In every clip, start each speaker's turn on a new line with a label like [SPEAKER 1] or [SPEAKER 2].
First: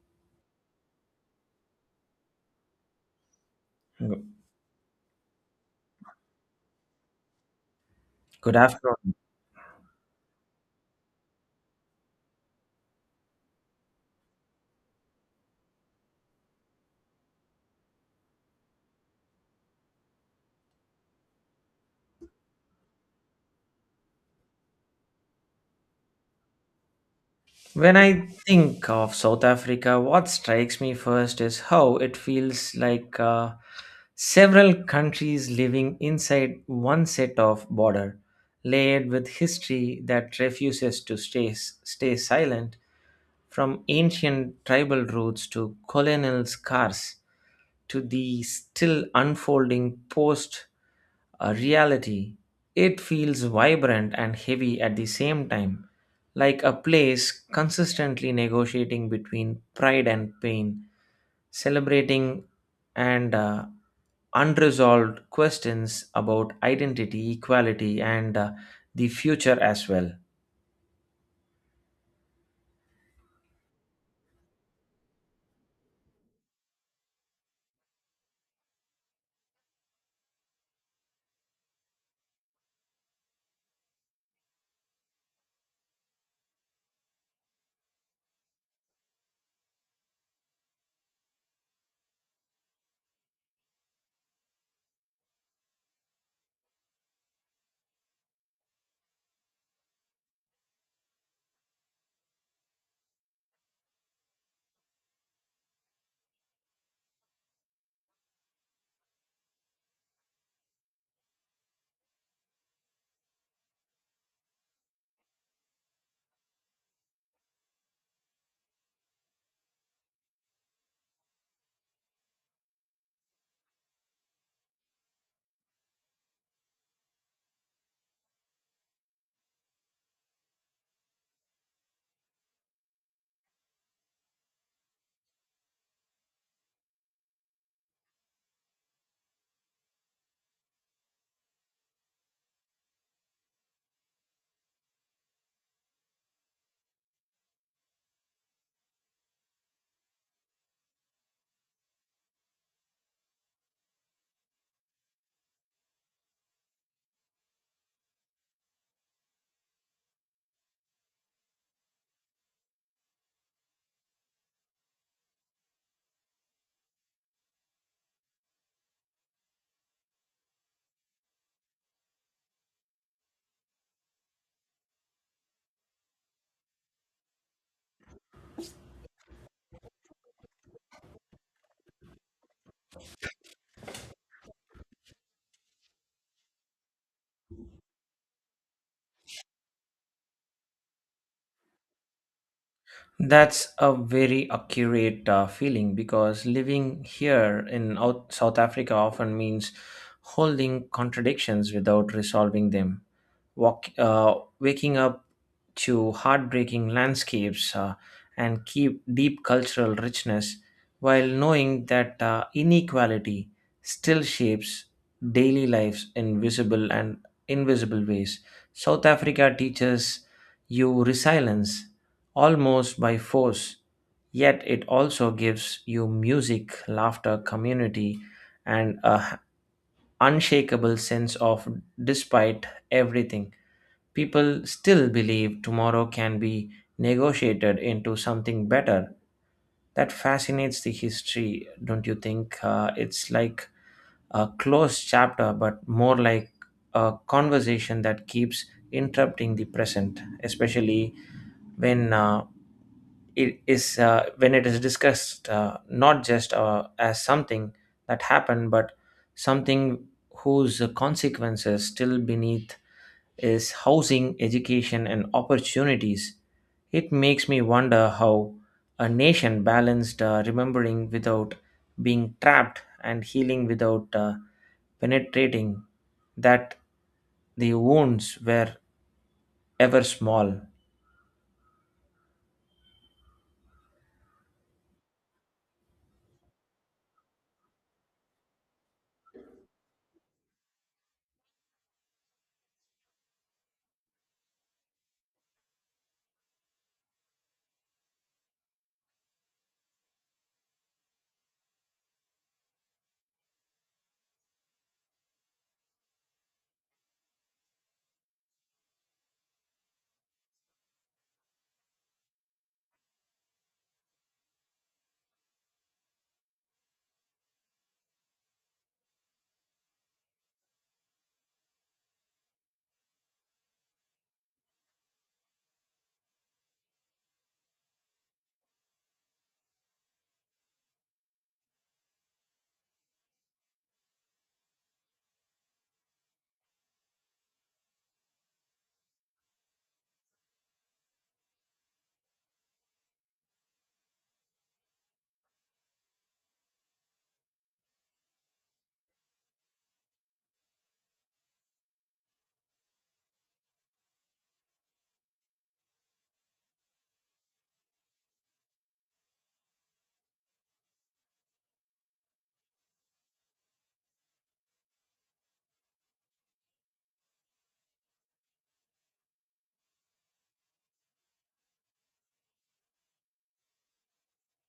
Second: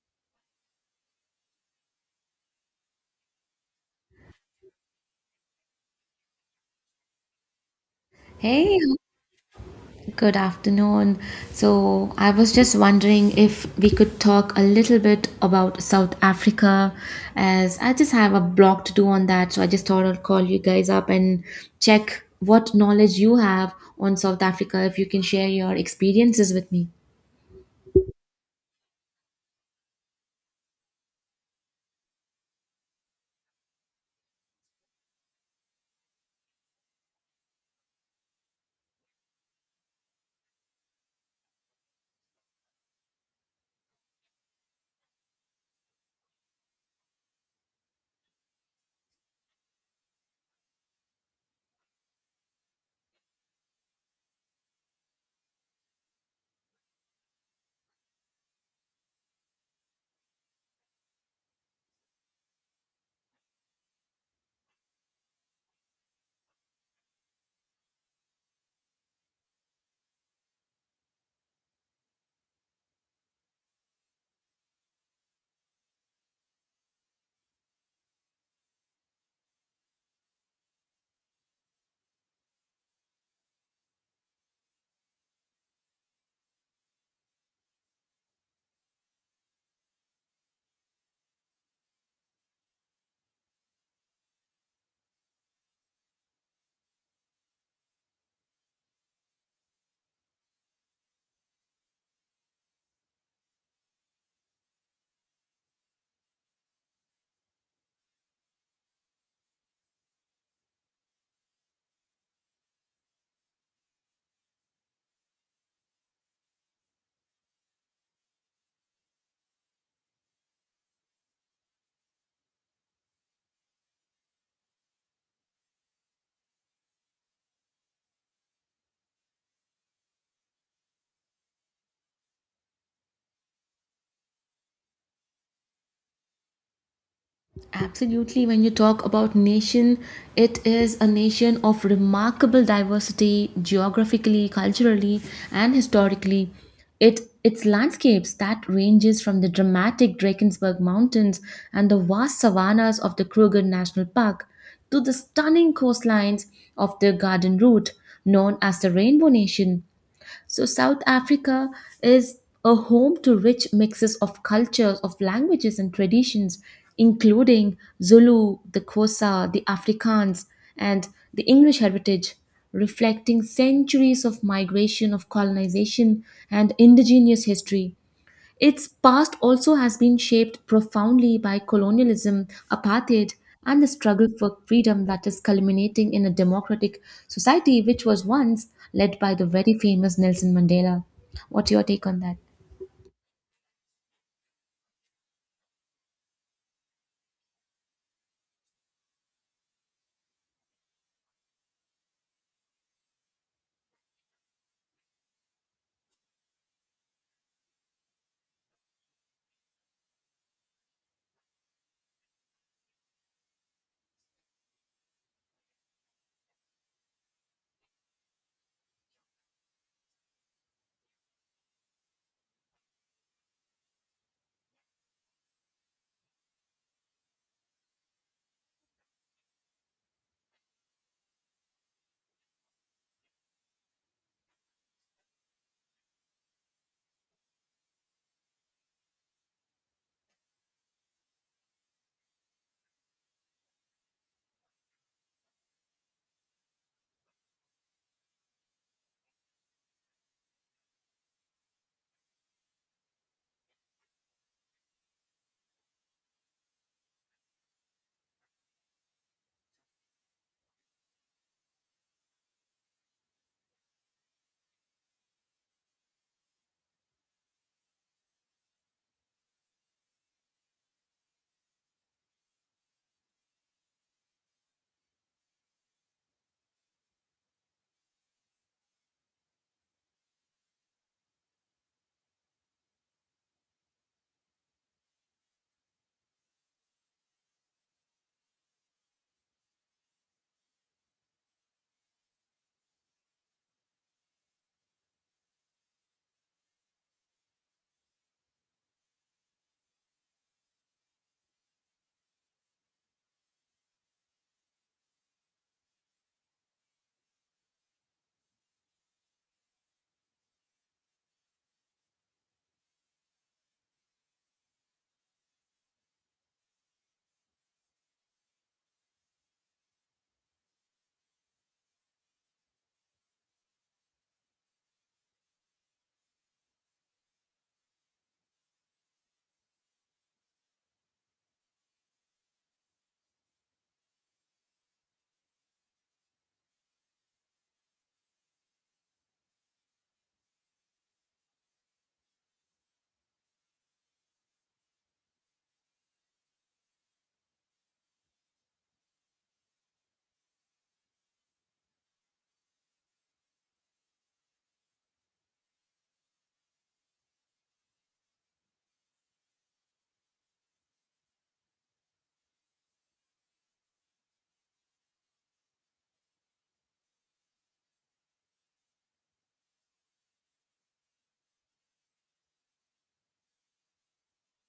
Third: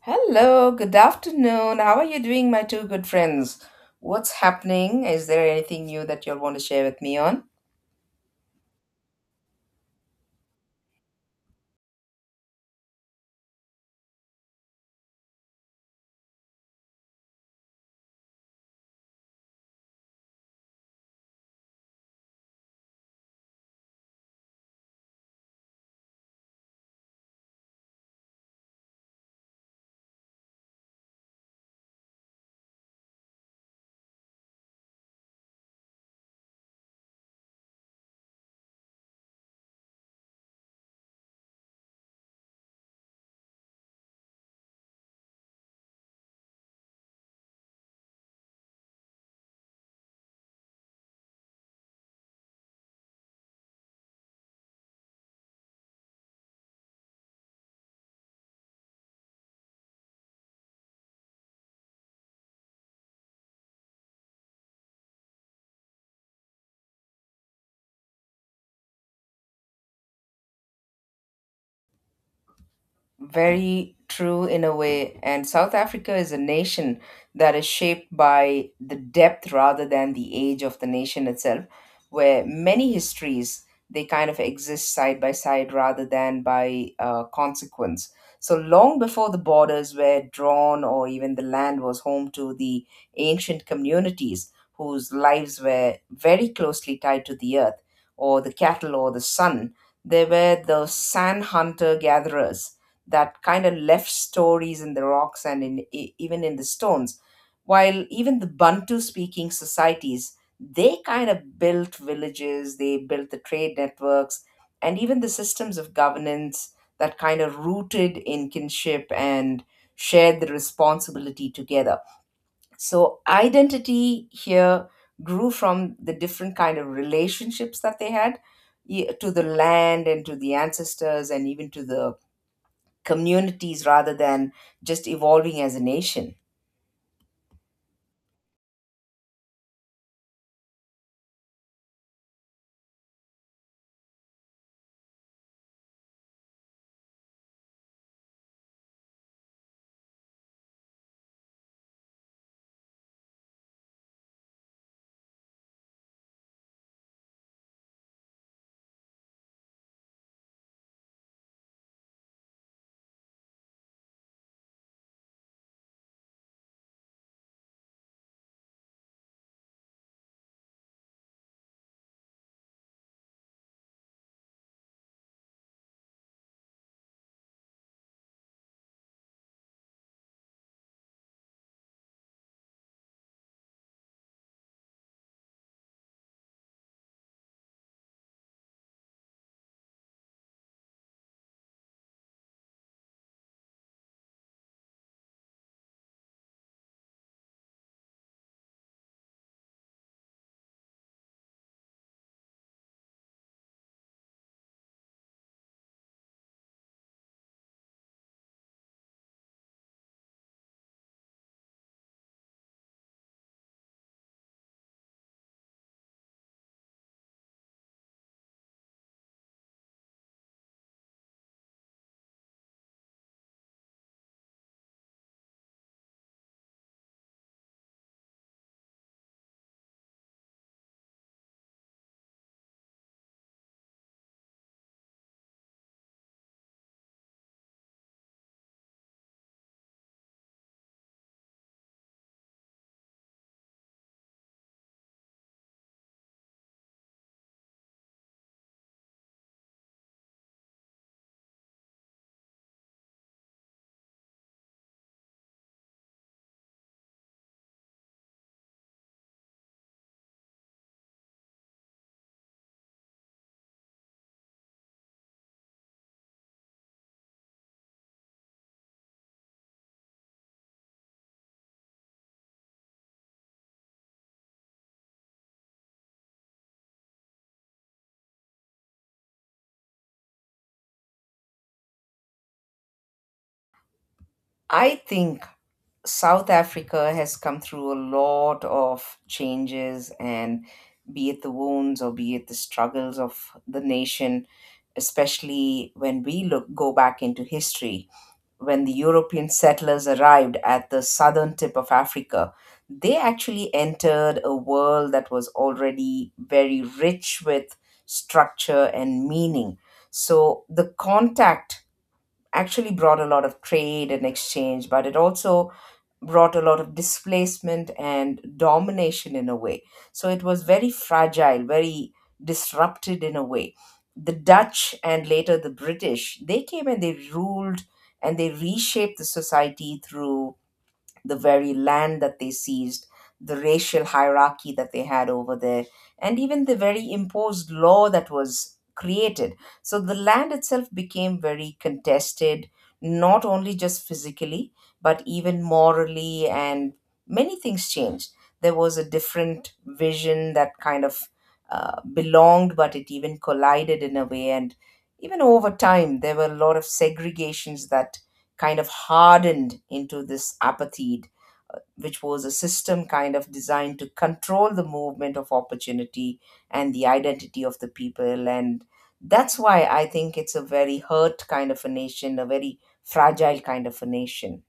[SPEAKER 1] Hello, good afternoon. How are you doing, my two good friends? What's happening? Is there anything new that you'll want to share with me on?
[SPEAKER 2] Good
[SPEAKER 3] Hey,
[SPEAKER 2] afternoon.
[SPEAKER 3] good afternoon. So, I was just wondering if we could talk a little bit about South Africa, as I just have a blog to do on that. So, I just thought I'd call you guys up and check what knowledge you have on South Africa, if you can share your experiences with me.
[SPEAKER 2] When I think of South Africa, what strikes me first is how it feels like several countries living inside one set of border, layered with history that refuses to stay silent, from ancient tribal roots to colonial scars to the still unfolding post a reality. It feels vibrant and heavy at the same time, like a place consistently negotiating between pride and pain, celebrating and unresolved questions about identity, equality, and the future as well.
[SPEAKER 1] Very true in a way. And South Africa is a nation that is shaped by the depth rather than the age of the nation itself, where many histories they kind of exist side by side rather than by consequence. So long before the borders were drawn, or even the land was home to the ancient communities whose lives were very closely tied to the earth, or the cattle, or the sun, there were the sand hunter gatherers that kind of left stories in the rocks and in even in the stones, while even the Bantu speaking societies, they kind of built villages, they built the trade networks and even the systems of governance that kind of rooted in kinship and shared the responsibility together. So identity here grew from the different kind of relationships that they had to the land and to the ancestors and even to the communities rather than just evolving as a nation.
[SPEAKER 3] Absolutely. When you talk about nation, it is a nation of remarkable diversity geographically, culturally, and historically. It its landscapes that ranges from the dramatic Drakensberg Mountains and the vast savannas of the Kruger National Park to the stunning coastlines of the Garden Route, known as the Rainbow Nation. So South Africa is a home to rich mixes of cultures, of languages and traditions, including Zulu, the Xhosa, the Afrikaans, and the English heritage, reflecting centuries of migration, of colonization, and indigenous history. Its past also has been shaped profoundly by colonialism, apartheid, and the struggle for freedom that is culminating in a democratic society which was once led by the very famous Nelson Mandela. What's your take on that?
[SPEAKER 2] That's a very accurate feeling because living here in South Africa often means holding contradictions without resolving them waking up to heartbreaking landscapes and keep deep cultural richness while knowing that inequality still shapes daily lives in visible and invisible ways. South Africa teaches you resilience almost by force, yet it also gives you music, laughter, community, and a unshakable sense of despite everything. People still believe tomorrow can be negotiated into something better. That fascinates the history, don't you think? It's like a closed chapter, but more like a conversation that keeps interrupting the present, especially when it is when it is discussed not just as something that happened, but something whose consequences still beneath is housing, education, and opportunities. It makes me wonder how a nation balanced remembering without being trapped and healing without penetrating that the wounds were ever small.
[SPEAKER 1] I think South Africa has come through a lot of changes, and be it the wounds or be it the struggles of the nation, especially when we look go back into history, when the European settlers arrived at the southern tip of Africa, they actually entered a world that was already very rich with structure and meaning. So the contact actually brought a lot of trade and exchange, but it also brought a lot of displacement and domination in a way. So it was very fragile, very disrupted in a way. The Dutch and later the British, they came and they ruled and they reshaped the society through the very land that they seized, the racial hierarchy that they had over there, and even the very imposed law that was created. So the land itself became very contested, not only just physically, but even morally, and many things changed. There was a different vision that kind of belonged, but it even collided in a way. And even over time, there were a lot of segregations that kind of hardened into this apathy, which was a system kind of designed to control the movement of opportunity and the identity of the people. And that's why I think it's a very hurt kind of a nation, a very fragile kind of a nation.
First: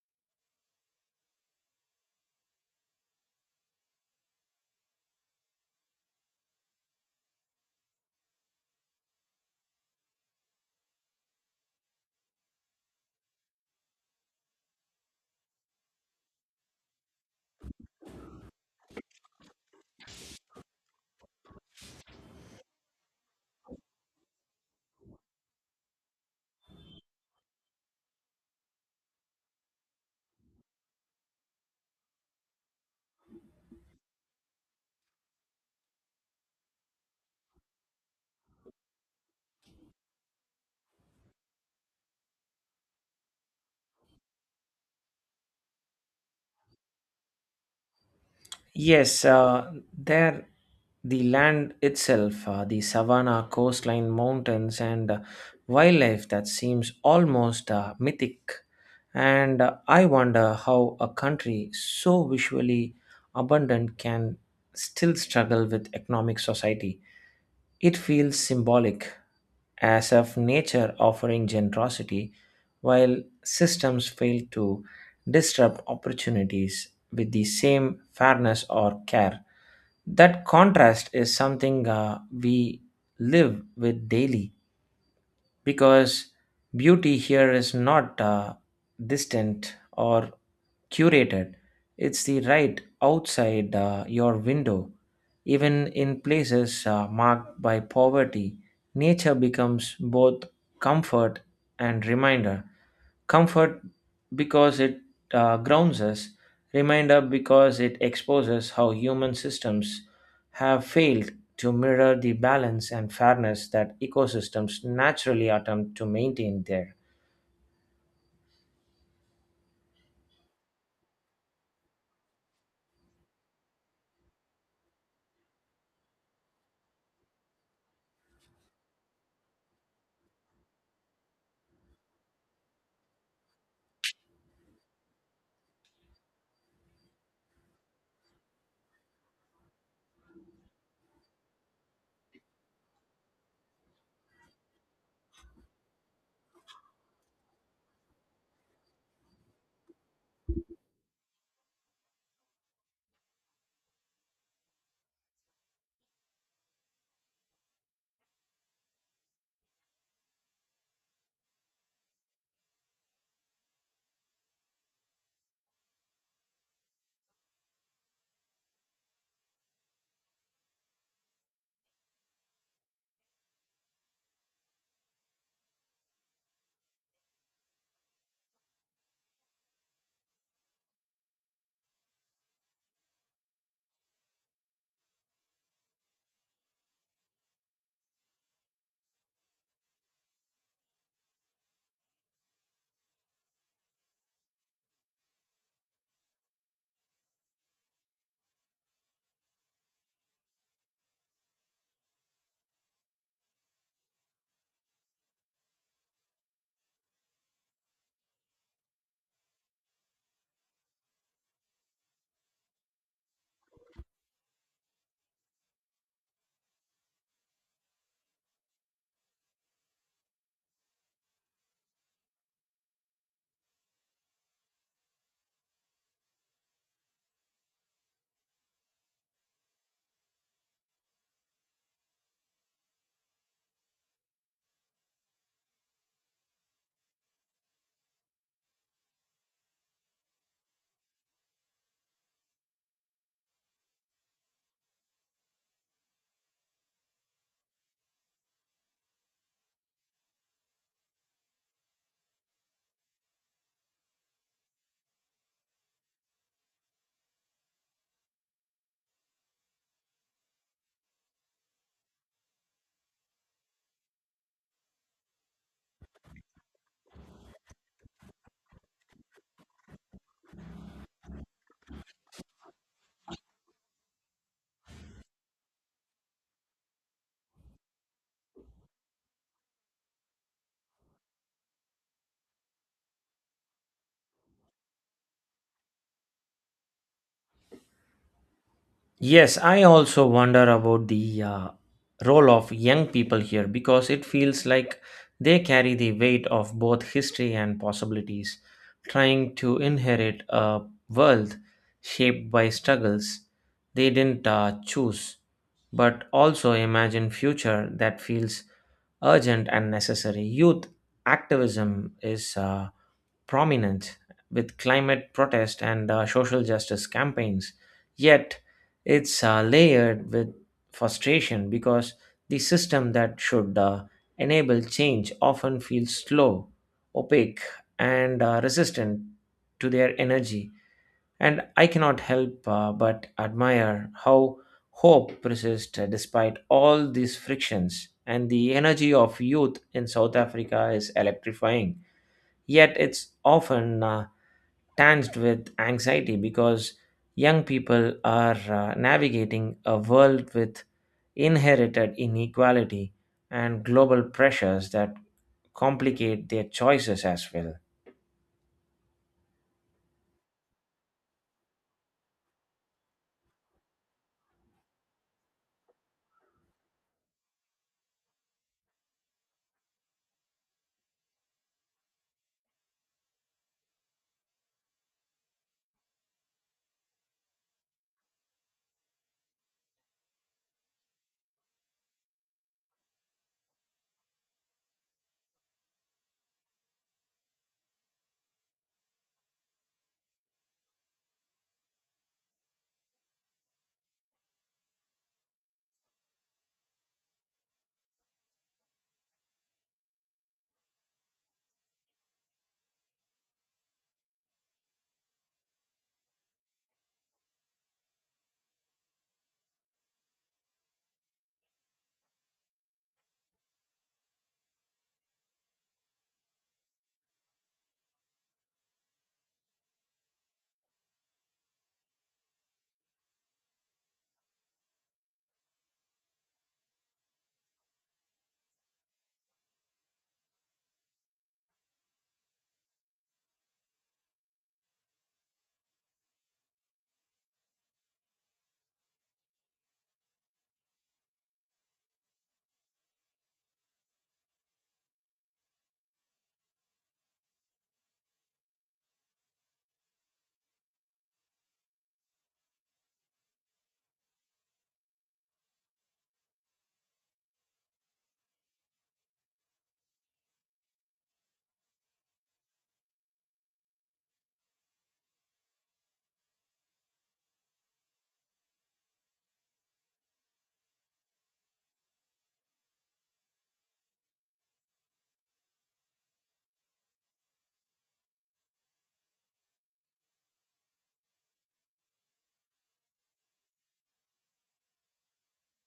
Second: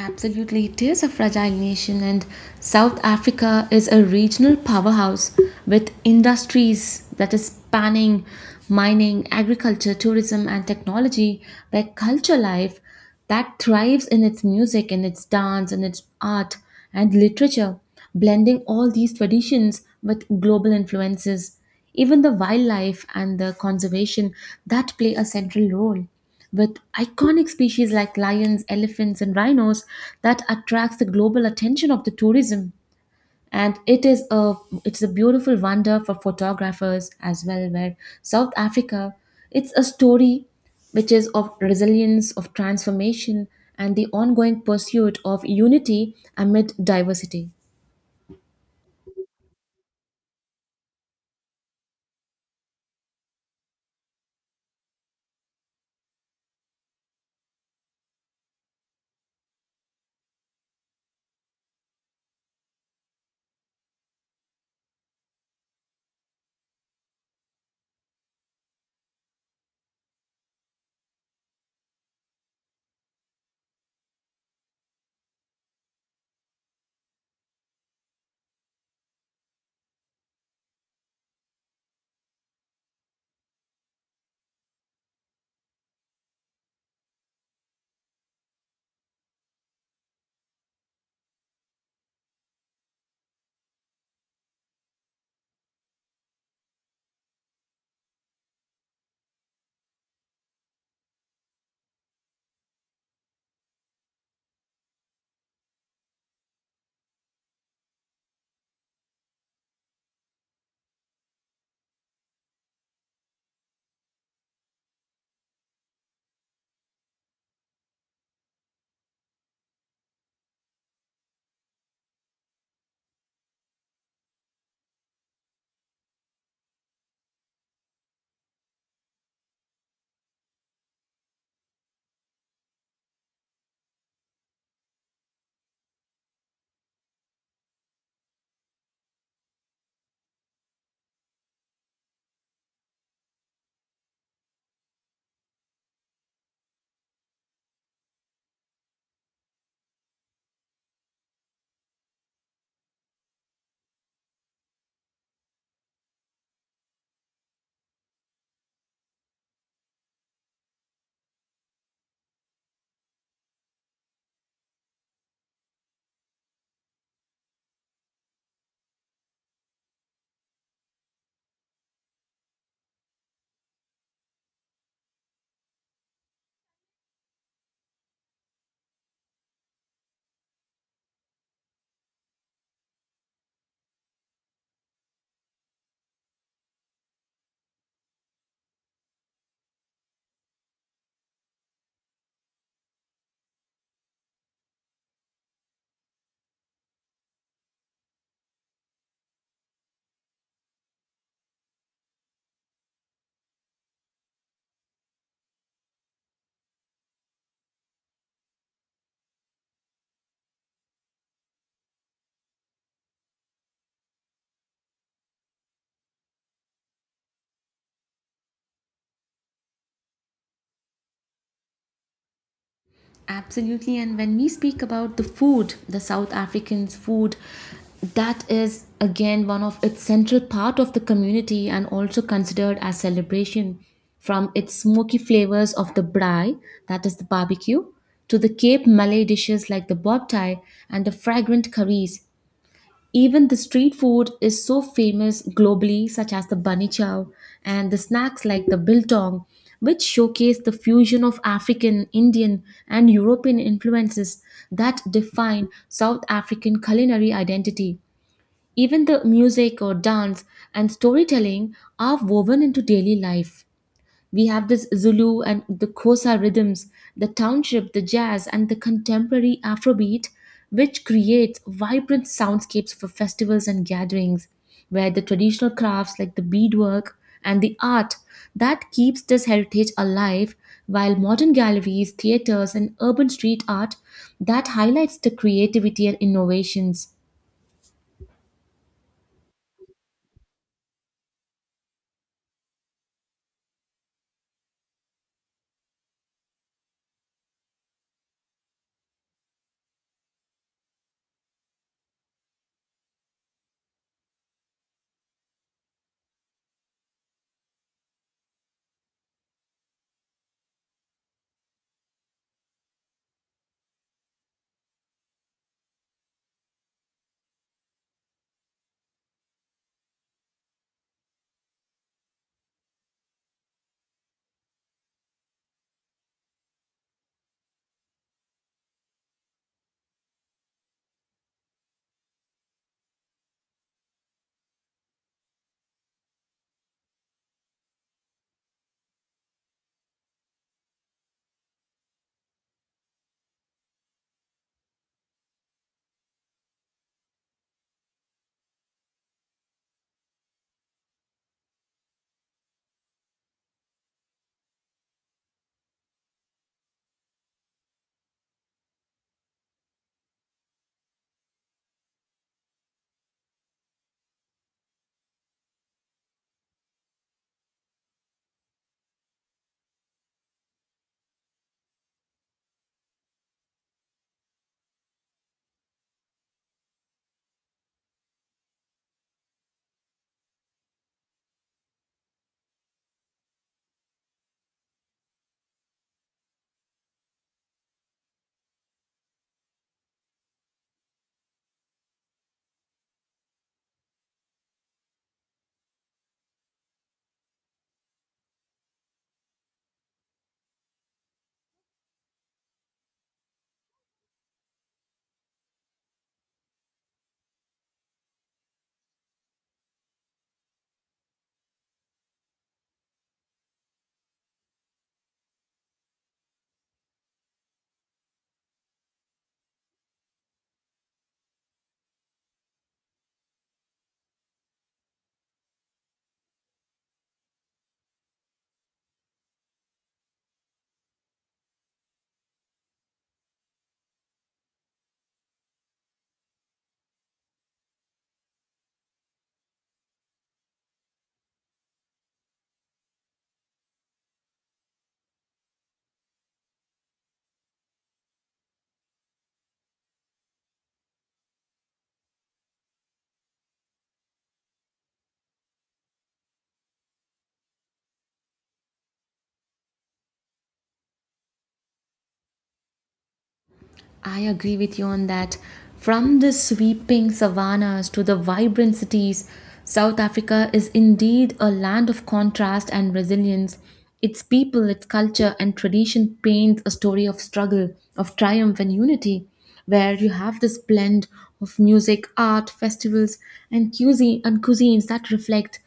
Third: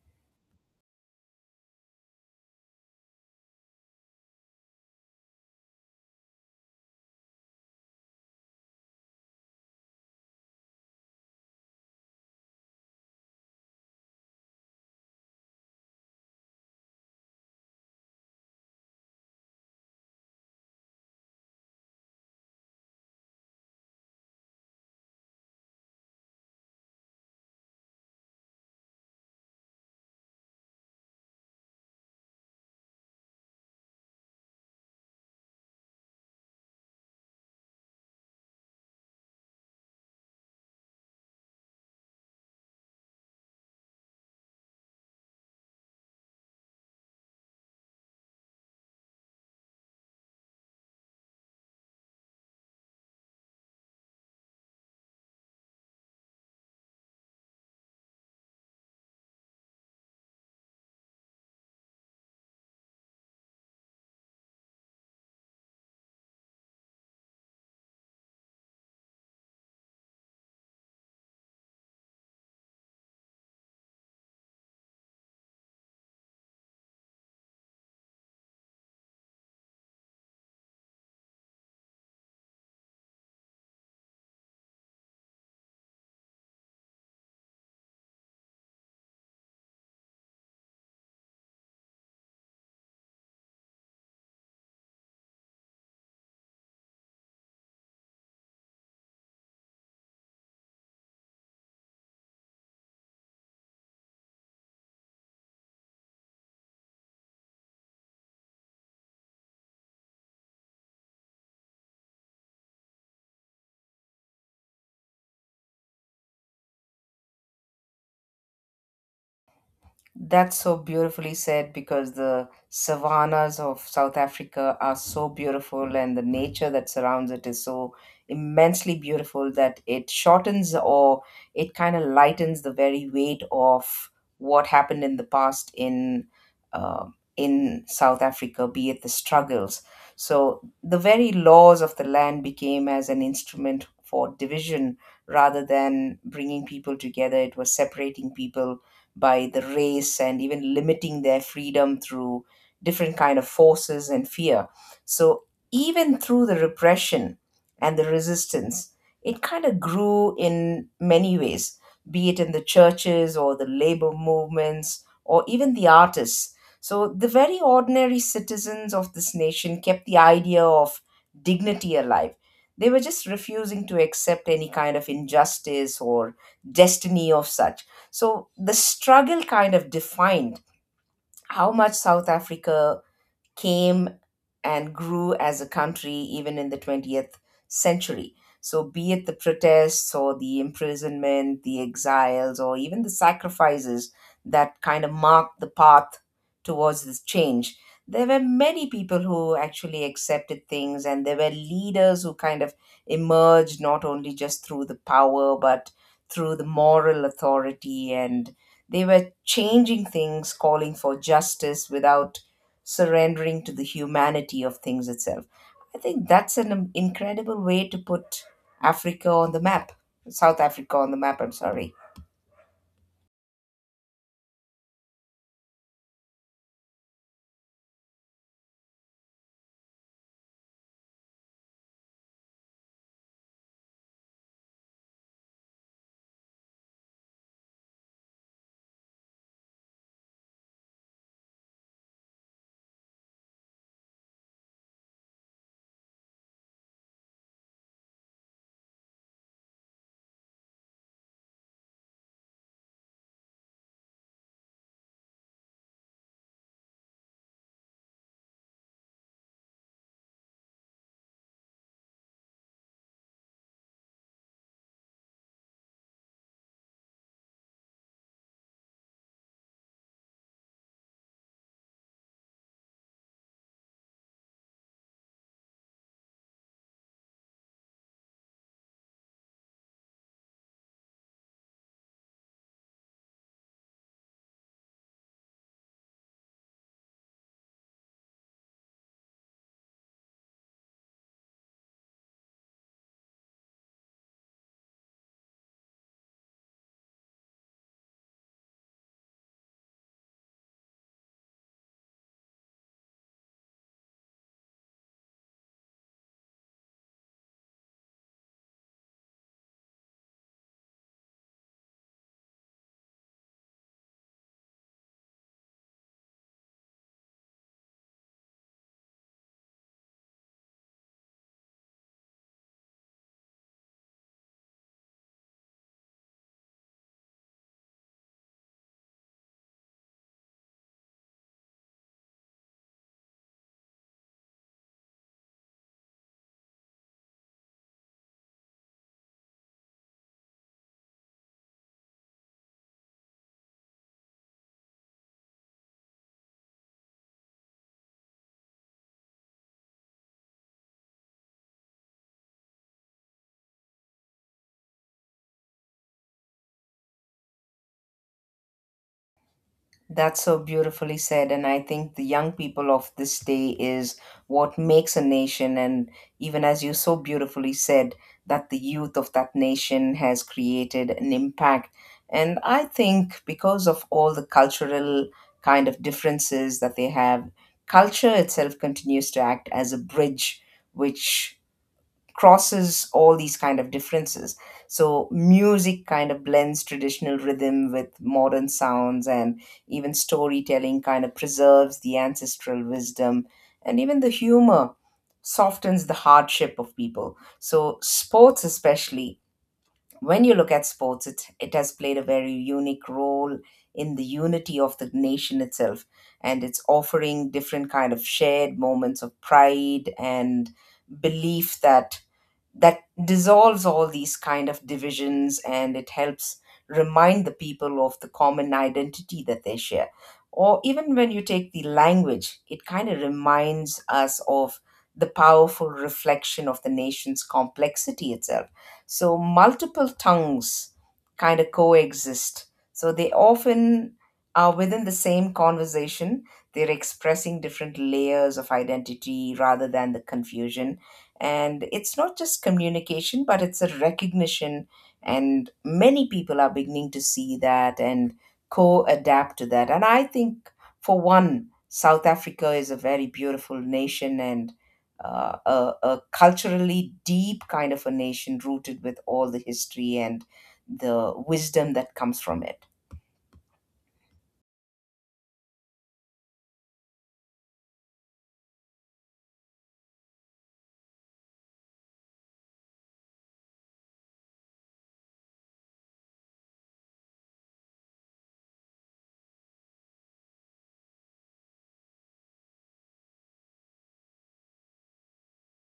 [SPEAKER 3] Absolutely, it is a fragile nation, and South Africa is a regional powerhouse with industries that is spanning mining, agriculture, tourism, and technology, where culture life that thrives in its music, in its dance, in its art and literature, blending all these traditions with global influences, even the wildlife and the conservation that play a central role with iconic species like lions, elephants, and rhinos that attracts the global attention of the tourism. And It's a beautiful wonder for photographers as well, where South Africa, it's a story which is of resilience, of transformation, and the ongoing pursuit of unity amid diversity.
[SPEAKER 2] Yes, there the land itself, the savanna, coastline, mountains, and wildlife that seems almost mythic. And I wonder how a country so visually abundant can still struggle with economic society. It feels symbolic, as if nature offering generosity while systems fail to disrupt opportunities with the same fairness or care. That contrast is something we live with daily because beauty here is not distant or curated, it's the right outside your window, even in places marked by poverty. Nature becomes both comfort and reminder, comfort because it grounds us, reminder because it exposes how human systems have failed to mirror the balance and fairness that ecosystems naturally attempt to maintain there.
[SPEAKER 1] That's so beautifully said, because the savannas of South Africa are so beautiful and the nature that surrounds it is so immensely beautiful that it shortens, or it kind of lightens the very weight of what happened in the past uh, in South Africa, be it the struggles. So the very laws of the land became as an instrument for division rather than bringing people together. It was separating people by the race and even limiting their freedom through different kind of forces and fear. So even through the repression and the resistance, it kind of grew in many ways, be it in the churches or the labor movements or even the artists. So the very ordinary citizens of this nation kept the idea of dignity alive. They were just refusing to accept any kind of injustice or destiny of such. So the struggle kind of defined how much South Africa came and grew as a country even in the 20th century. So, be it the protests or the imprisonment, the exiles, or even the sacrifices that kind of marked the path towards this change, there were many people who actually accepted things, and there were leaders who kind of emerged not only just through the power but through the moral authority, and they were changing things, calling for justice without surrendering to the humanity of things itself. I think that's an incredible way to put Africa on the map, South Africa on the map, I'm sorry.
[SPEAKER 3] Absolutely. And when we speak about the food, the South Africans' food, that is again one of its central part of the community and also considered as celebration, from its smoky flavors of the braai, that is the barbecue, to the Cape Malay dishes like the bobtai and the fragrant curries, even the street food is so famous globally, such as the bunny chow and the snacks like the biltong, which showcase the fusion of African, Indian, and European influences that define South African culinary identity. Even the music or dance and storytelling are woven into daily life. We have this Zulu and the Xhosa rhythms, the township, the jazz, and the contemporary Afrobeat, which creates vibrant soundscapes for festivals and gatherings, where the traditional crafts like the beadwork and the art that keeps this heritage alive, while modern galleries, theaters, and urban street art that highlights the creativity and innovations.
[SPEAKER 2] Yes, I also wonder about the role of young people here because it feels like they carry the weight of both history and possibilities, trying to inherit a world shaped by struggles they didn't choose, but also imagine future that feels urgent and necessary. Youth activism is prominent with climate protest and social justice campaigns. Yet, it's layered with frustration because the system that should enable change often feels slow, opaque, and resistant to their energy. And I cannot help but admire how hope persists despite all these frictions, and the energy of youth in South Africa is electrifying. Yet it's often tanged with anxiety because young people are navigating a world with inherited inequality and global pressures that complicate their choices as well.
[SPEAKER 1] That's so beautifully said. And I think the young people of this day is what makes a nation. And even as you so beautifully said, that the youth of that nation has created an impact. And I think because of all the cultural kind of differences that they have, culture itself continues to act as a bridge, which crosses all these kind of differences. So music kind of blends traditional rhythm with modern sounds, and even storytelling kind of preserves the ancestral wisdom, and even the humor softens the hardship of people. So sports, especially when you look at sports, it has played a very unique role in the unity of the nation itself, and it's offering different kind of shared moments of pride and belief that dissolves all these kind of divisions, and it helps remind the people of the common identity that they share. Or even when you take the language, it kind of reminds us of the powerful reflection of the nation's complexity itself. So multiple tongues kind of coexist, so they often are within the same conversation, they're expressing different layers of identity rather than the confusion, and it's not just communication, but it's a recognition. And many people are beginning to see that and co adapt to that. And I think, for one, South Africa is a very beautiful nation and a culturally deep kind of a nation rooted with all the history and the wisdom that comes from it.
[SPEAKER 3] I agree with you on that. From the sweeping savannas to the vibrant cities, South Africa is indeed a land of contrast and resilience. Its people, its culture, and tradition paints a story of struggle, of triumph, and unity, where you have this blend of music, art, festivals, and cuisine and cuisines that reflect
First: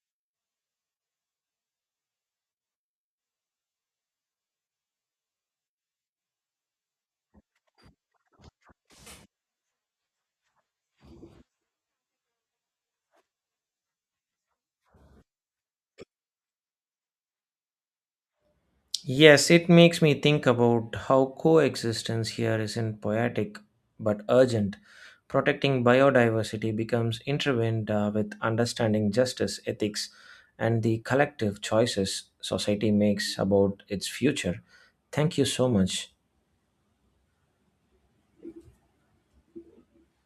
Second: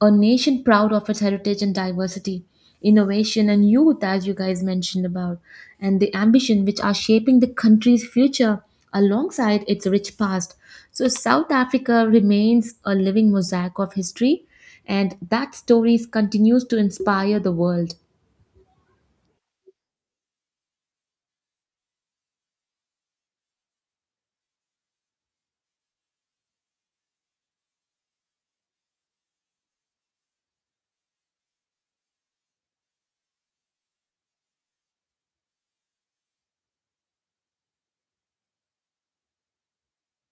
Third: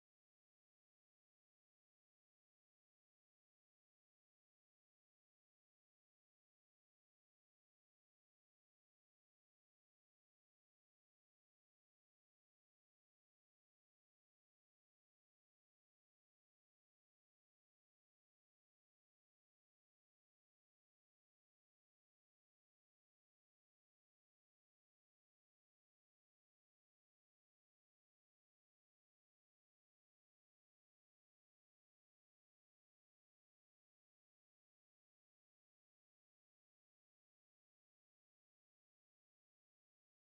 [SPEAKER 3] a nation proud of its heritage and diversity, innovation and youth, as you guys mentioned about, and the ambition which are shaping the country's future alongside its rich past. So, South Africa remains a living mosaic of history, and that story continues to inspire the world.
[SPEAKER 2] Yes, it makes me think about how coexistence here isn't poetic but urgent. Protecting biodiversity becomes intertwined with understanding justice, ethics, and the collective choices society makes about its future. Thank you so much.